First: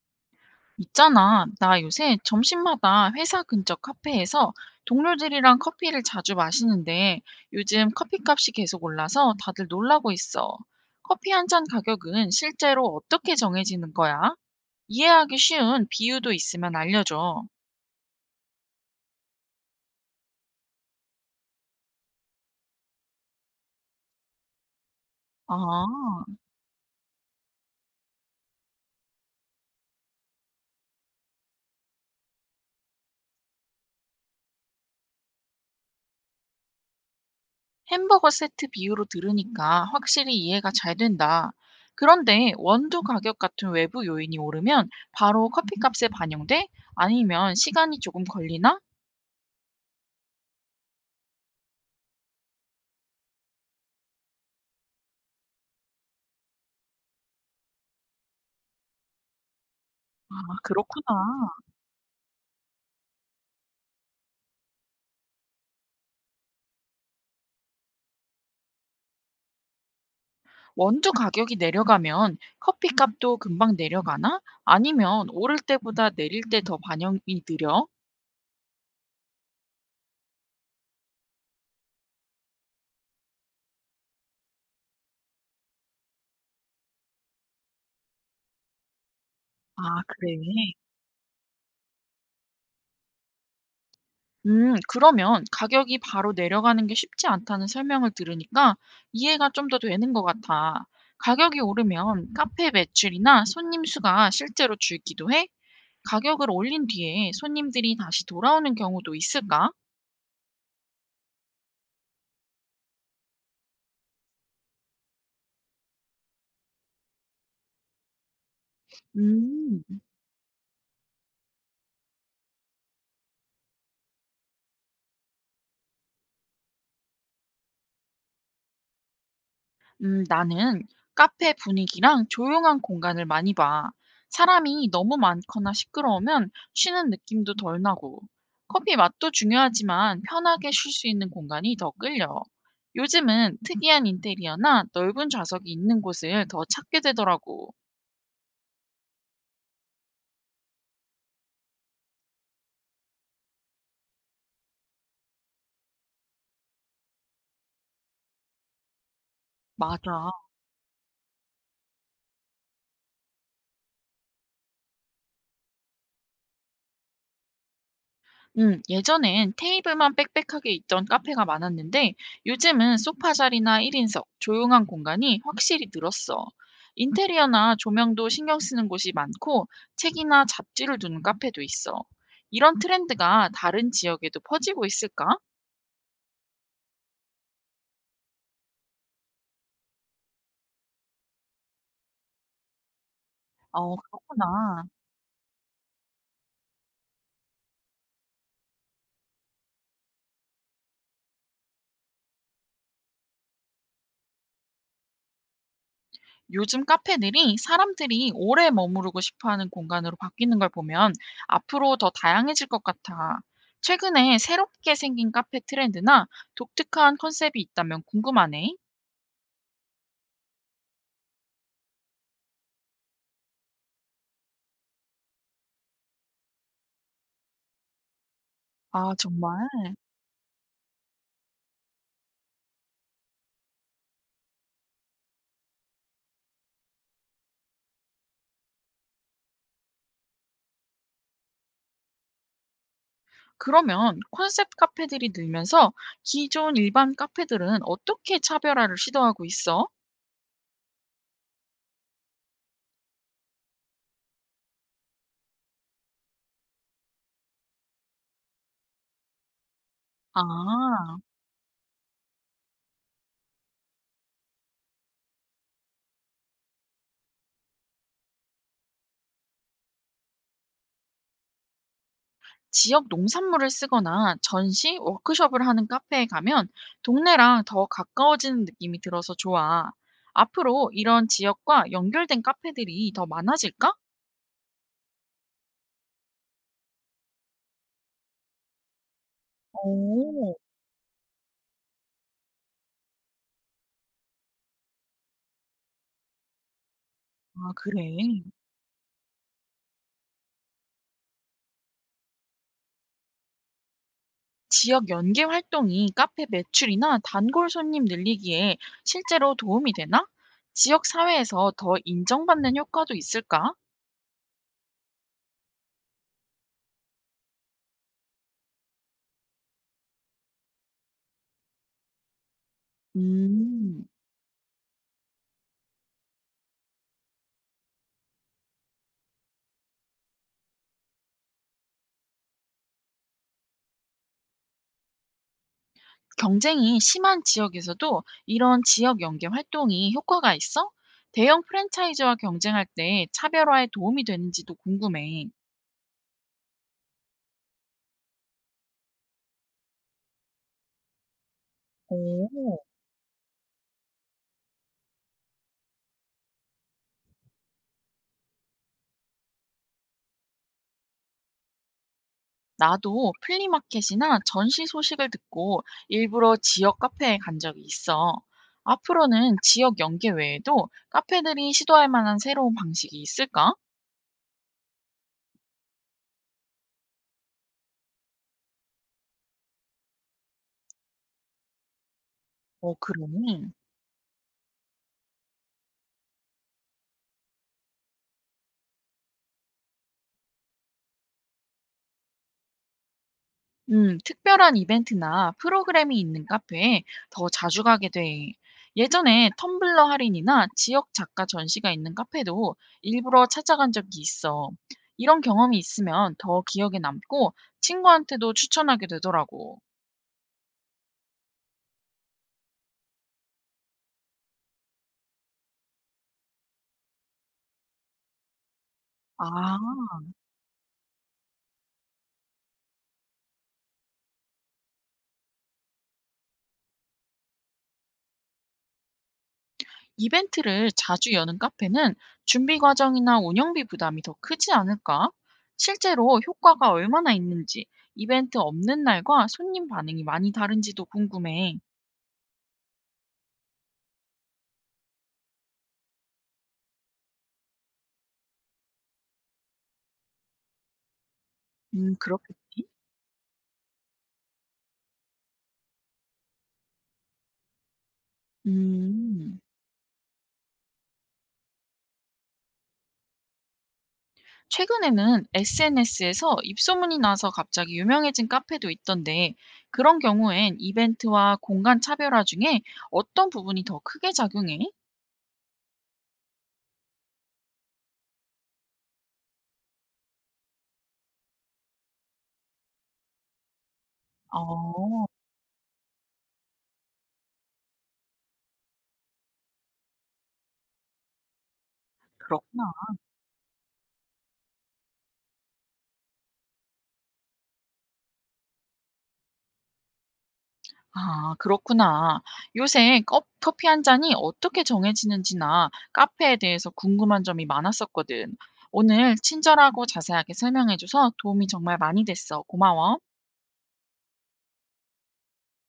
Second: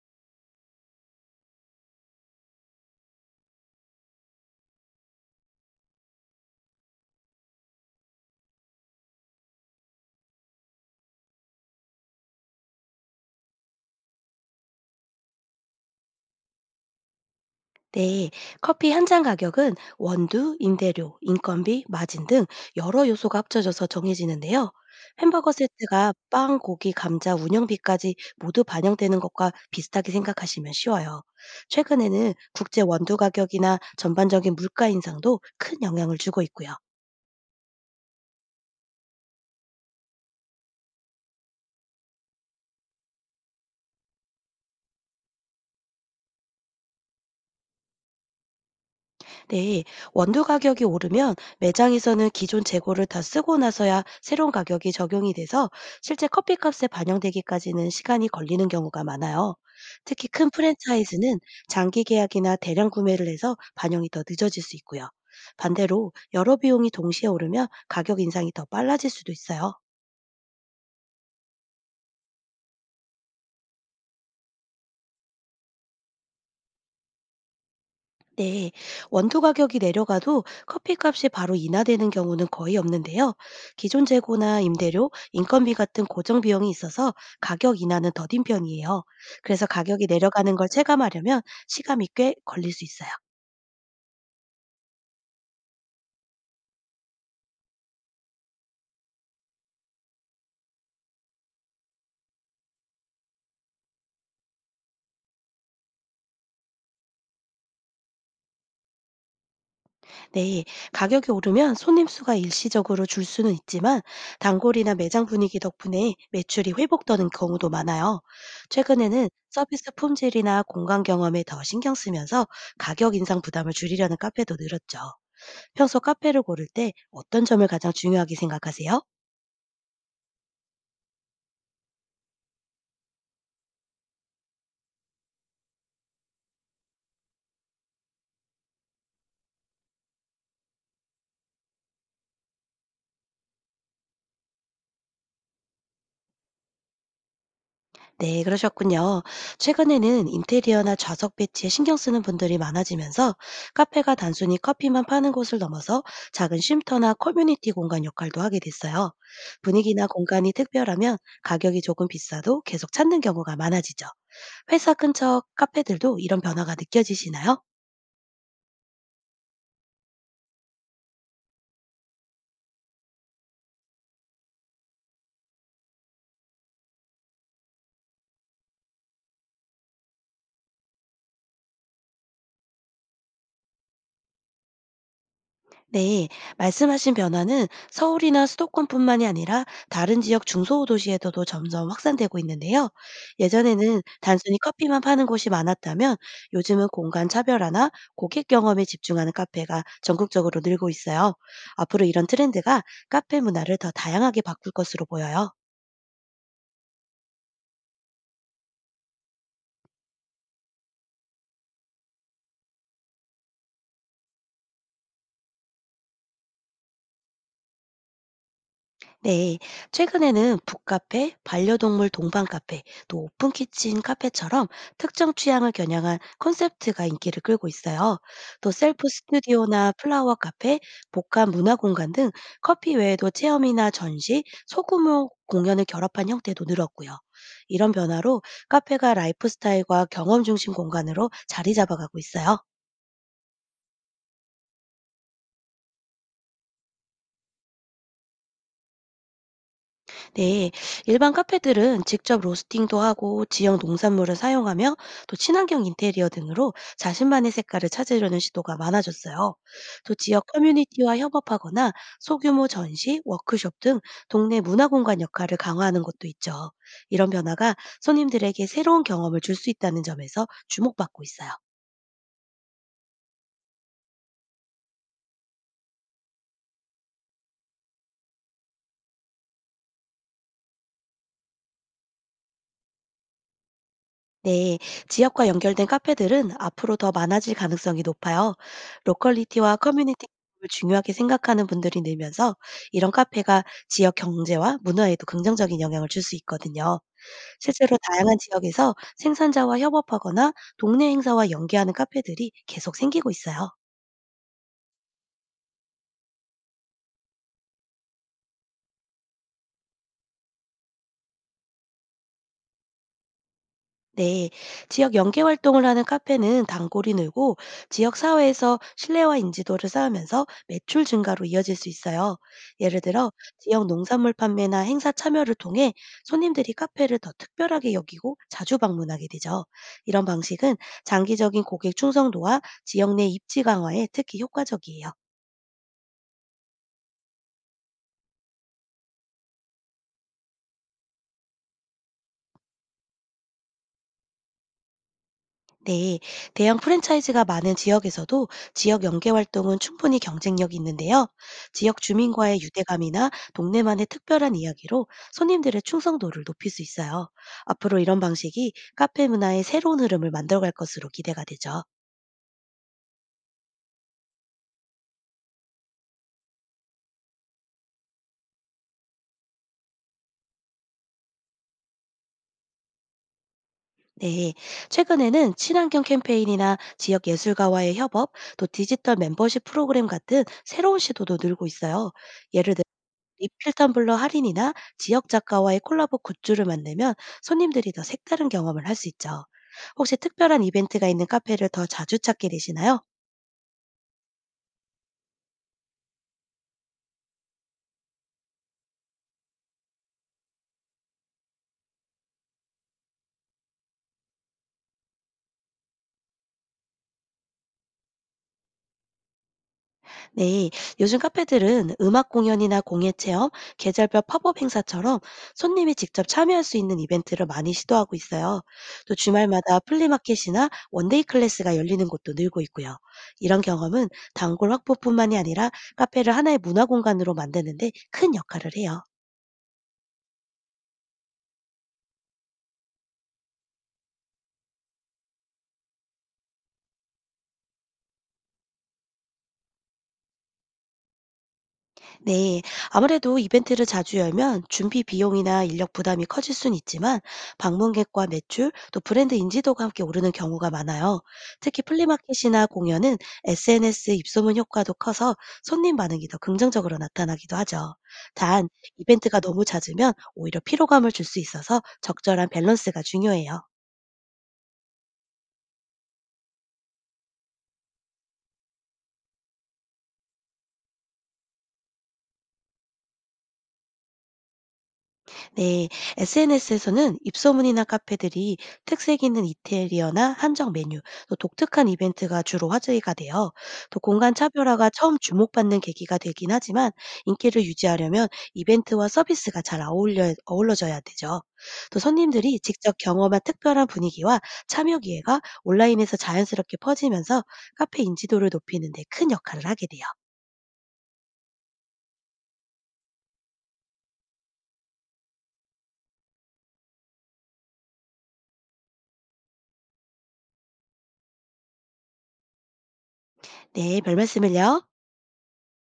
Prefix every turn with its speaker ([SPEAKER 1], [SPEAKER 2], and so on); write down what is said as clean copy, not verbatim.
[SPEAKER 1] 있잖아, 나 요새 점심마다 회사 근처 카페에서 동료들이랑 커피를 자주 마시는데 요즘 커피값이 계속 올라서 다들 놀라고 있어. 커피 한잔 가격은 실제로 어떻게 정해지는 거야? 이해하기 쉬운 비유도 있으면 알려줘.
[SPEAKER 2] 네, 커피 한 잔 가격은 원두, 임대료, 인건비, 마진 등 여러 요소가 합쳐져서 정해지는데요. 햄버거 세트가
[SPEAKER 1] 아,
[SPEAKER 2] 빵, 고기, 감자, 운영비까지 모두 반영되는 것과 비슷하게 생각하시면 쉬워요. 최근에는 국제 원두 가격이나 전반적인 물가 인상도 큰 영향을 주고 있고요.
[SPEAKER 1] 햄버거 세트 비유로 들으니까 확실히 이해가 잘 된다. 그런데 원두 가격 같은 외부 요인이 오르면 바로 커피값에 반영돼? 아니면 시간이 조금 걸리나?
[SPEAKER 2] 네, 원두 가격이 오르면 매장에서는 기존 재고를 다 쓰고 나서야 새로운 가격이 적용이 돼서 실제 커피값에 반영되기까지는 시간이 걸리는 경우가 많아요. 특히
[SPEAKER 1] 아
[SPEAKER 2] 큰 프랜차이즈는
[SPEAKER 1] 그렇구나.
[SPEAKER 2] 장기 계약이나 대량 구매를 해서 반영이 더 늦어질 수 있고요. 반대로 여러 비용이 동시에 오르면 가격 인상이 더 빨라질 수도 있어요.
[SPEAKER 1] 원두 가격이 내려가면 커피 값도 금방 내려가나? 아니면 오를 때보다 내릴 때 더 반영이 느려?
[SPEAKER 2] 네, 원두 가격이 내려가도 커피값이 바로 인하되는 경우는 거의 없는데요. 기존 재고나 임대료, 인건비 같은 고정 비용이 있어서 가격 인하는 더딘 편이에요. 그래서
[SPEAKER 1] 아
[SPEAKER 2] 가격이
[SPEAKER 1] 그래.
[SPEAKER 2] 내려가는 걸 체감하려면 시간이 꽤 걸릴 수 있어요.
[SPEAKER 1] 그러면 가격이 바로 내려가는 게 쉽지 않다는 설명을 들으니까 이해가 좀 더 되는 것 같아. 가격이 오르면 카페 매출이나 손님 수가 실제로 줄기도 해? 가격을 올린 뒤에 손님들이 다시 돌아오는 경우도 있을까?
[SPEAKER 2] 네, 가격이 오르면 손님 수가 일시적으로 줄 수는 있지만 단골이나 매장 분위기 덕분에 매출이 회복되는 경우도 많아요. 최근에는
[SPEAKER 1] 음.
[SPEAKER 2] 서비스 품질이나 공간 경험에 더 신경 쓰면서 가격 인상 부담을 줄이려는 카페도 늘었죠. 평소 카페를 고를 때 어떤 점을 가장 중요하게 생각하세요?
[SPEAKER 1] 나는 카페 분위기랑 조용한 공간을 많이 봐. 사람이 너무 많거나 시끄러우면 쉬는 느낌도 덜 나고, 커피 맛도 중요하지만 편하게 쉴 수 있는 공간이 더 끌려. 요즘은 특이한 인테리어나 넓은 좌석이 있는 곳을 더 찾게 되더라고.
[SPEAKER 2] 네, 그러셨군요. 최근에는 인테리어나 좌석 배치에 신경 쓰는 분들이 많아지면서 카페가 단순히 커피만 파는 곳을 넘어서 작은 쉼터나 커뮤니티 공간 역할도 하게 됐어요. 분위기나
[SPEAKER 1] 맞아.
[SPEAKER 2] 공간이 특별하면 가격이 조금 비싸도 계속 찾는 경우가 많아지죠. 회사 근처 카페들도 이런 변화가 느껴지시나요?
[SPEAKER 1] 예전엔 테이블만 빽빽하게 있던 카페가 많았는데 요즘은 소파 자리나 1인석, 조용한 공간이 확실히 늘었어. 인테리어나 조명도 신경 쓰는 곳이 많고 책이나 잡지를 두는 카페도 있어. 이런 트렌드가 다른 지역에도 퍼지고 있을까?
[SPEAKER 2] 네, 말씀하신 변화는 서울이나 수도권뿐만이 아니라 다른 지역 중소도시에서도 점점 확산되고 있는데요.
[SPEAKER 1] 어,
[SPEAKER 2] 예전에는 단순히
[SPEAKER 1] 그렇구나.
[SPEAKER 2] 커피만 파는 곳이 많았다면 요즘은 공간 차별화나 고객 경험에 집중하는 카페가 전국적으로 늘고 있어요. 앞으로 이런 트렌드가 카페 문화를 더 다양하게 바꿀 것으로 보여요.
[SPEAKER 1] 요즘 카페들이 사람들이 오래 머무르고 싶어 하는 공간으로 바뀌는 걸 보면 앞으로 더 다양해질 것 같아. 최근에 새롭게 생긴 카페 트렌드나 독특한 컨셉이 있다면 궁금하네.
[SPEAKER 2] 네, 최근에는 북카페, 반려동물 동반 카페, 또 오픈 키친 카페처럼 특정 취향을 겨냥한 콘셉트가 인기를 끌고 있어요. 또 셀프
[SPEAKER 1] 아, 정말?
[SPEAKER 2] 스튜디오나 플라워 카페, 복합 문화 공간 등 커피 외에도 체험이나 전시, 소규모 공연을 결합한 형태도 늘었고요. 이런 변화로 카페가 라이프 스타일과 경험 중심 공간으로 자리 잡아가고 있어요.
[SPEAKER 1] 그러면 컨셉 카페들이 늘면서 기존 일반 카페들은 어떻게 차별화를 시도하고 있어?
[SPEAKER 2] 네, 일반 카페들은 직접 로스팅도 하고 지역 농산물을 사용하며 또 친환경 인테리어 등으로 자신만의 색깔을 찾으려는 시도가 많아졌어요. 또 지역
[SPEAKER 1] 아.
[SPEAKER 2] 커뮤니티와 협업하거나 소규모 전시, 워크숍 등 동네 문화공간 역할을 강화하는 것도 있죠. 이런 변화가 손님들에게 새로운 경험을 줄 수 있다는 점에서 주목받고 있어요.
[SPEAKER 1] 지역 농산물을 쓰거나 전시, 워크숍을 하는 카페에 가면 동네랑 더 가까워지는 느낌이 들어서 좋아. 앞으로 이런 지역과 연결된 카페들이 더 많아질까?
[SPEAKER 2] 네, 지역과 연결된 카페들은 앞으로 더 많아질 가능성이 높아요. 로컬리티와 커뮤니티
[SPEAKER 1] 오,
[SPEAKER 2] 를 중요하게 생각하는 분들이 늘면서 이런 카페가 지역 경제와 문화에도 긍정적인 영향을 줄 수 있거든요.
[SPEAKER 1] 아,
[SPEAKER 2] 실제로 다양한
[SPEAKER 1] 그래.
[SPEAKER 2] 지역에서 생산자와 협업하거나 동네 행사와 연계하는 카페들이 계속 생기고 있어요.
[SPEAKER 1] 지역 연계 활동이 카페 매출이나 단골 손님 늘리기에 실제로 도움이 되나? 지역 사회에서 더 인정받는 효과도 있을까?
[SPEAKER 2] 네, 지역 연계 활동을 하는 카페는 단골이 늘고 지역 사회에서 신뢰와 인지도를 쌓으면서 매출 증가로 이어질 수 있어요. 예를 들어 지역
[SPEAKER 1] 음.
[SPEAKER 2] 농산물 판매나 행사 참여를 통해 손님들이 카페를 더 특별하게 여기고 자주 방문하게 되죠. 이런 방식은 장기적인 고객 충성도와 지역 내 입지 강화에 특히 효과적이에요.
[SPEAKER 1] 경쟁이 심한 지역에서도 이런 지역 연계 활동이 효과가 있어? 대형 프랜차이즈와 경쟁할 때 차별화에 도움이 되는지도 궁금해.
[SPEAKER 2] 네, 대형 프랜차이즈가 많은 지역에서도 지역 연계 활동은 충분히 경쟁력이 있는데요. 지역 주민과의
[SPEAKER 1] 오,
[SPEAKER 2] 유대감이나 동네만의 특별한 이야기로 손님들의 충성도를 높일 수 있어요. 앞으로 이런 방식이 카페 문화의 새로운 흐름을 만들어갈 것으로 기대가 되죠.
[SPEAKER 1] 나도 플리마켓이나 전시 소식을 듣고 일부러 지역 카페에 간 적이 있어. 앞으로는 지역 연계 외에도 카페들이 시도할 만한 새로운 방식이 있을까?
[SPEAKER 2] 네, 최근에는 친환경 캠페인이나 지역 예술가와의 협업, 또 디지털 멤버십 프로그램 같은 새로운 시도도 늘고 있어요. 예를
[SPEAKER 1] 어, 그러네.
[SPEAKER 2] 리필 텀블러 할인이나 지역 작가와의 콜라보 굿즈를 만들면 손님들이 더 색다른 경험을 할 수 있죠. 혹시 특별한 이벤트가 있는 카페를 더 자주 찾게 되시나요?
[SPEAKER 1] 특별한 이벤트나 프로그램이 있는 카페에 더 자주 가게 돼. 예전에 텀블러 할인이나 지역 작가 전시가 있는 카페도 일부러 찾아간 적이 있어. 이런 경험이 있으면 더 기억에 남고 친구한테도 추천하게 되더라고.
[SPEAKER 2] 네, 요즘 카페들은 음악 공연이나 공예 체험, 계절별 팝업 행사처럼 손님이 직접 참여할 수 있는 이벤트를 많이 시도하고 있어요. 또
[SPEAKER 1] 아,
[SPEAKER 2] 주말마다 플리마켓이나 원데이 클래스가 열리는 곳도 늘고 있고요. 이런 경험은 단골 확보뿐만이 아니라 카페를 하나의 문화 공간으로 만드는데 큰 역할을 해요.
[SPEAKER 1] 이벤트를 자주 여는 카페는 준비 과정이나 운영비 부담이 더 크지 않을까? 실제로 효과가 얼마나 있는지, 이벤트 없는 날과 손님 반응이 많이 다른지도 궁금해.
[SPEAKER 2] 네, 아무래도 이벤트를 자주 열면 준비 비용이나 인력 부담이 커질 순 있지만 방문객과 매출, 또 브랜드 인지도가 함께 오르는 경우가 많아요. 특히 플리마켓이나
[SPEAKER 1] 그렇겠지.
[SPEAKER 2] 공연은 SNS 입소문 효과도 커서 손님 반응이 더 긍정적으로 나타나기도 하죠. 단, 이벤트가
[SPEAKER 1] 음.
[SPEAKER 2] 너무 잦으면 오히려 피로감을 줄 수 있어서 적절한 밸런스가 중요해요.
[SPEAKER 1] 최근에는 SNS에서 입소문이 나서 갑자기 유명해진 카페도 있던데, 그런 경우엔 이벤트와 공간 차별화 중에 어떤 부분이 더 크게 작용해?
[SPEAKER 2] 네, SNS에서는 입소문이나 카페들이 특색 있는 인테리어나 한정 메뉴, 또 독특한 이벤트가 주로 화제가 돼요. 또 공간 차별화가 처음
[SPEAKER 1] 어,
[SPEAKER 2] 주목받는 계기가 되긴 하지만 인기를 유지하려면 이벤트와 서비스가 잘 어우러져야 되죠. 또 손님들이
[SPEAKER 1] 그렇구나.
[SPEAKER 2] 직접 경험한 특별한 분위기와 참여 기회가 온라인에서 자연스럽게 퍼지면서 카페 인지도를 높이는 데 큰 역할을 하게 돼요.
[SPEAKER 1] 아, 그렇구나. 요새 커피 한 잔이 어떻게 정해지는지나 카페에 대해서 궁금한 점이 많았었거든. 오늘 친절하고 자세하게 설명해줘서 도움이 정말 많이 됐어. 고마워.
[SPEAKER 2] 네, 별 말씀을요.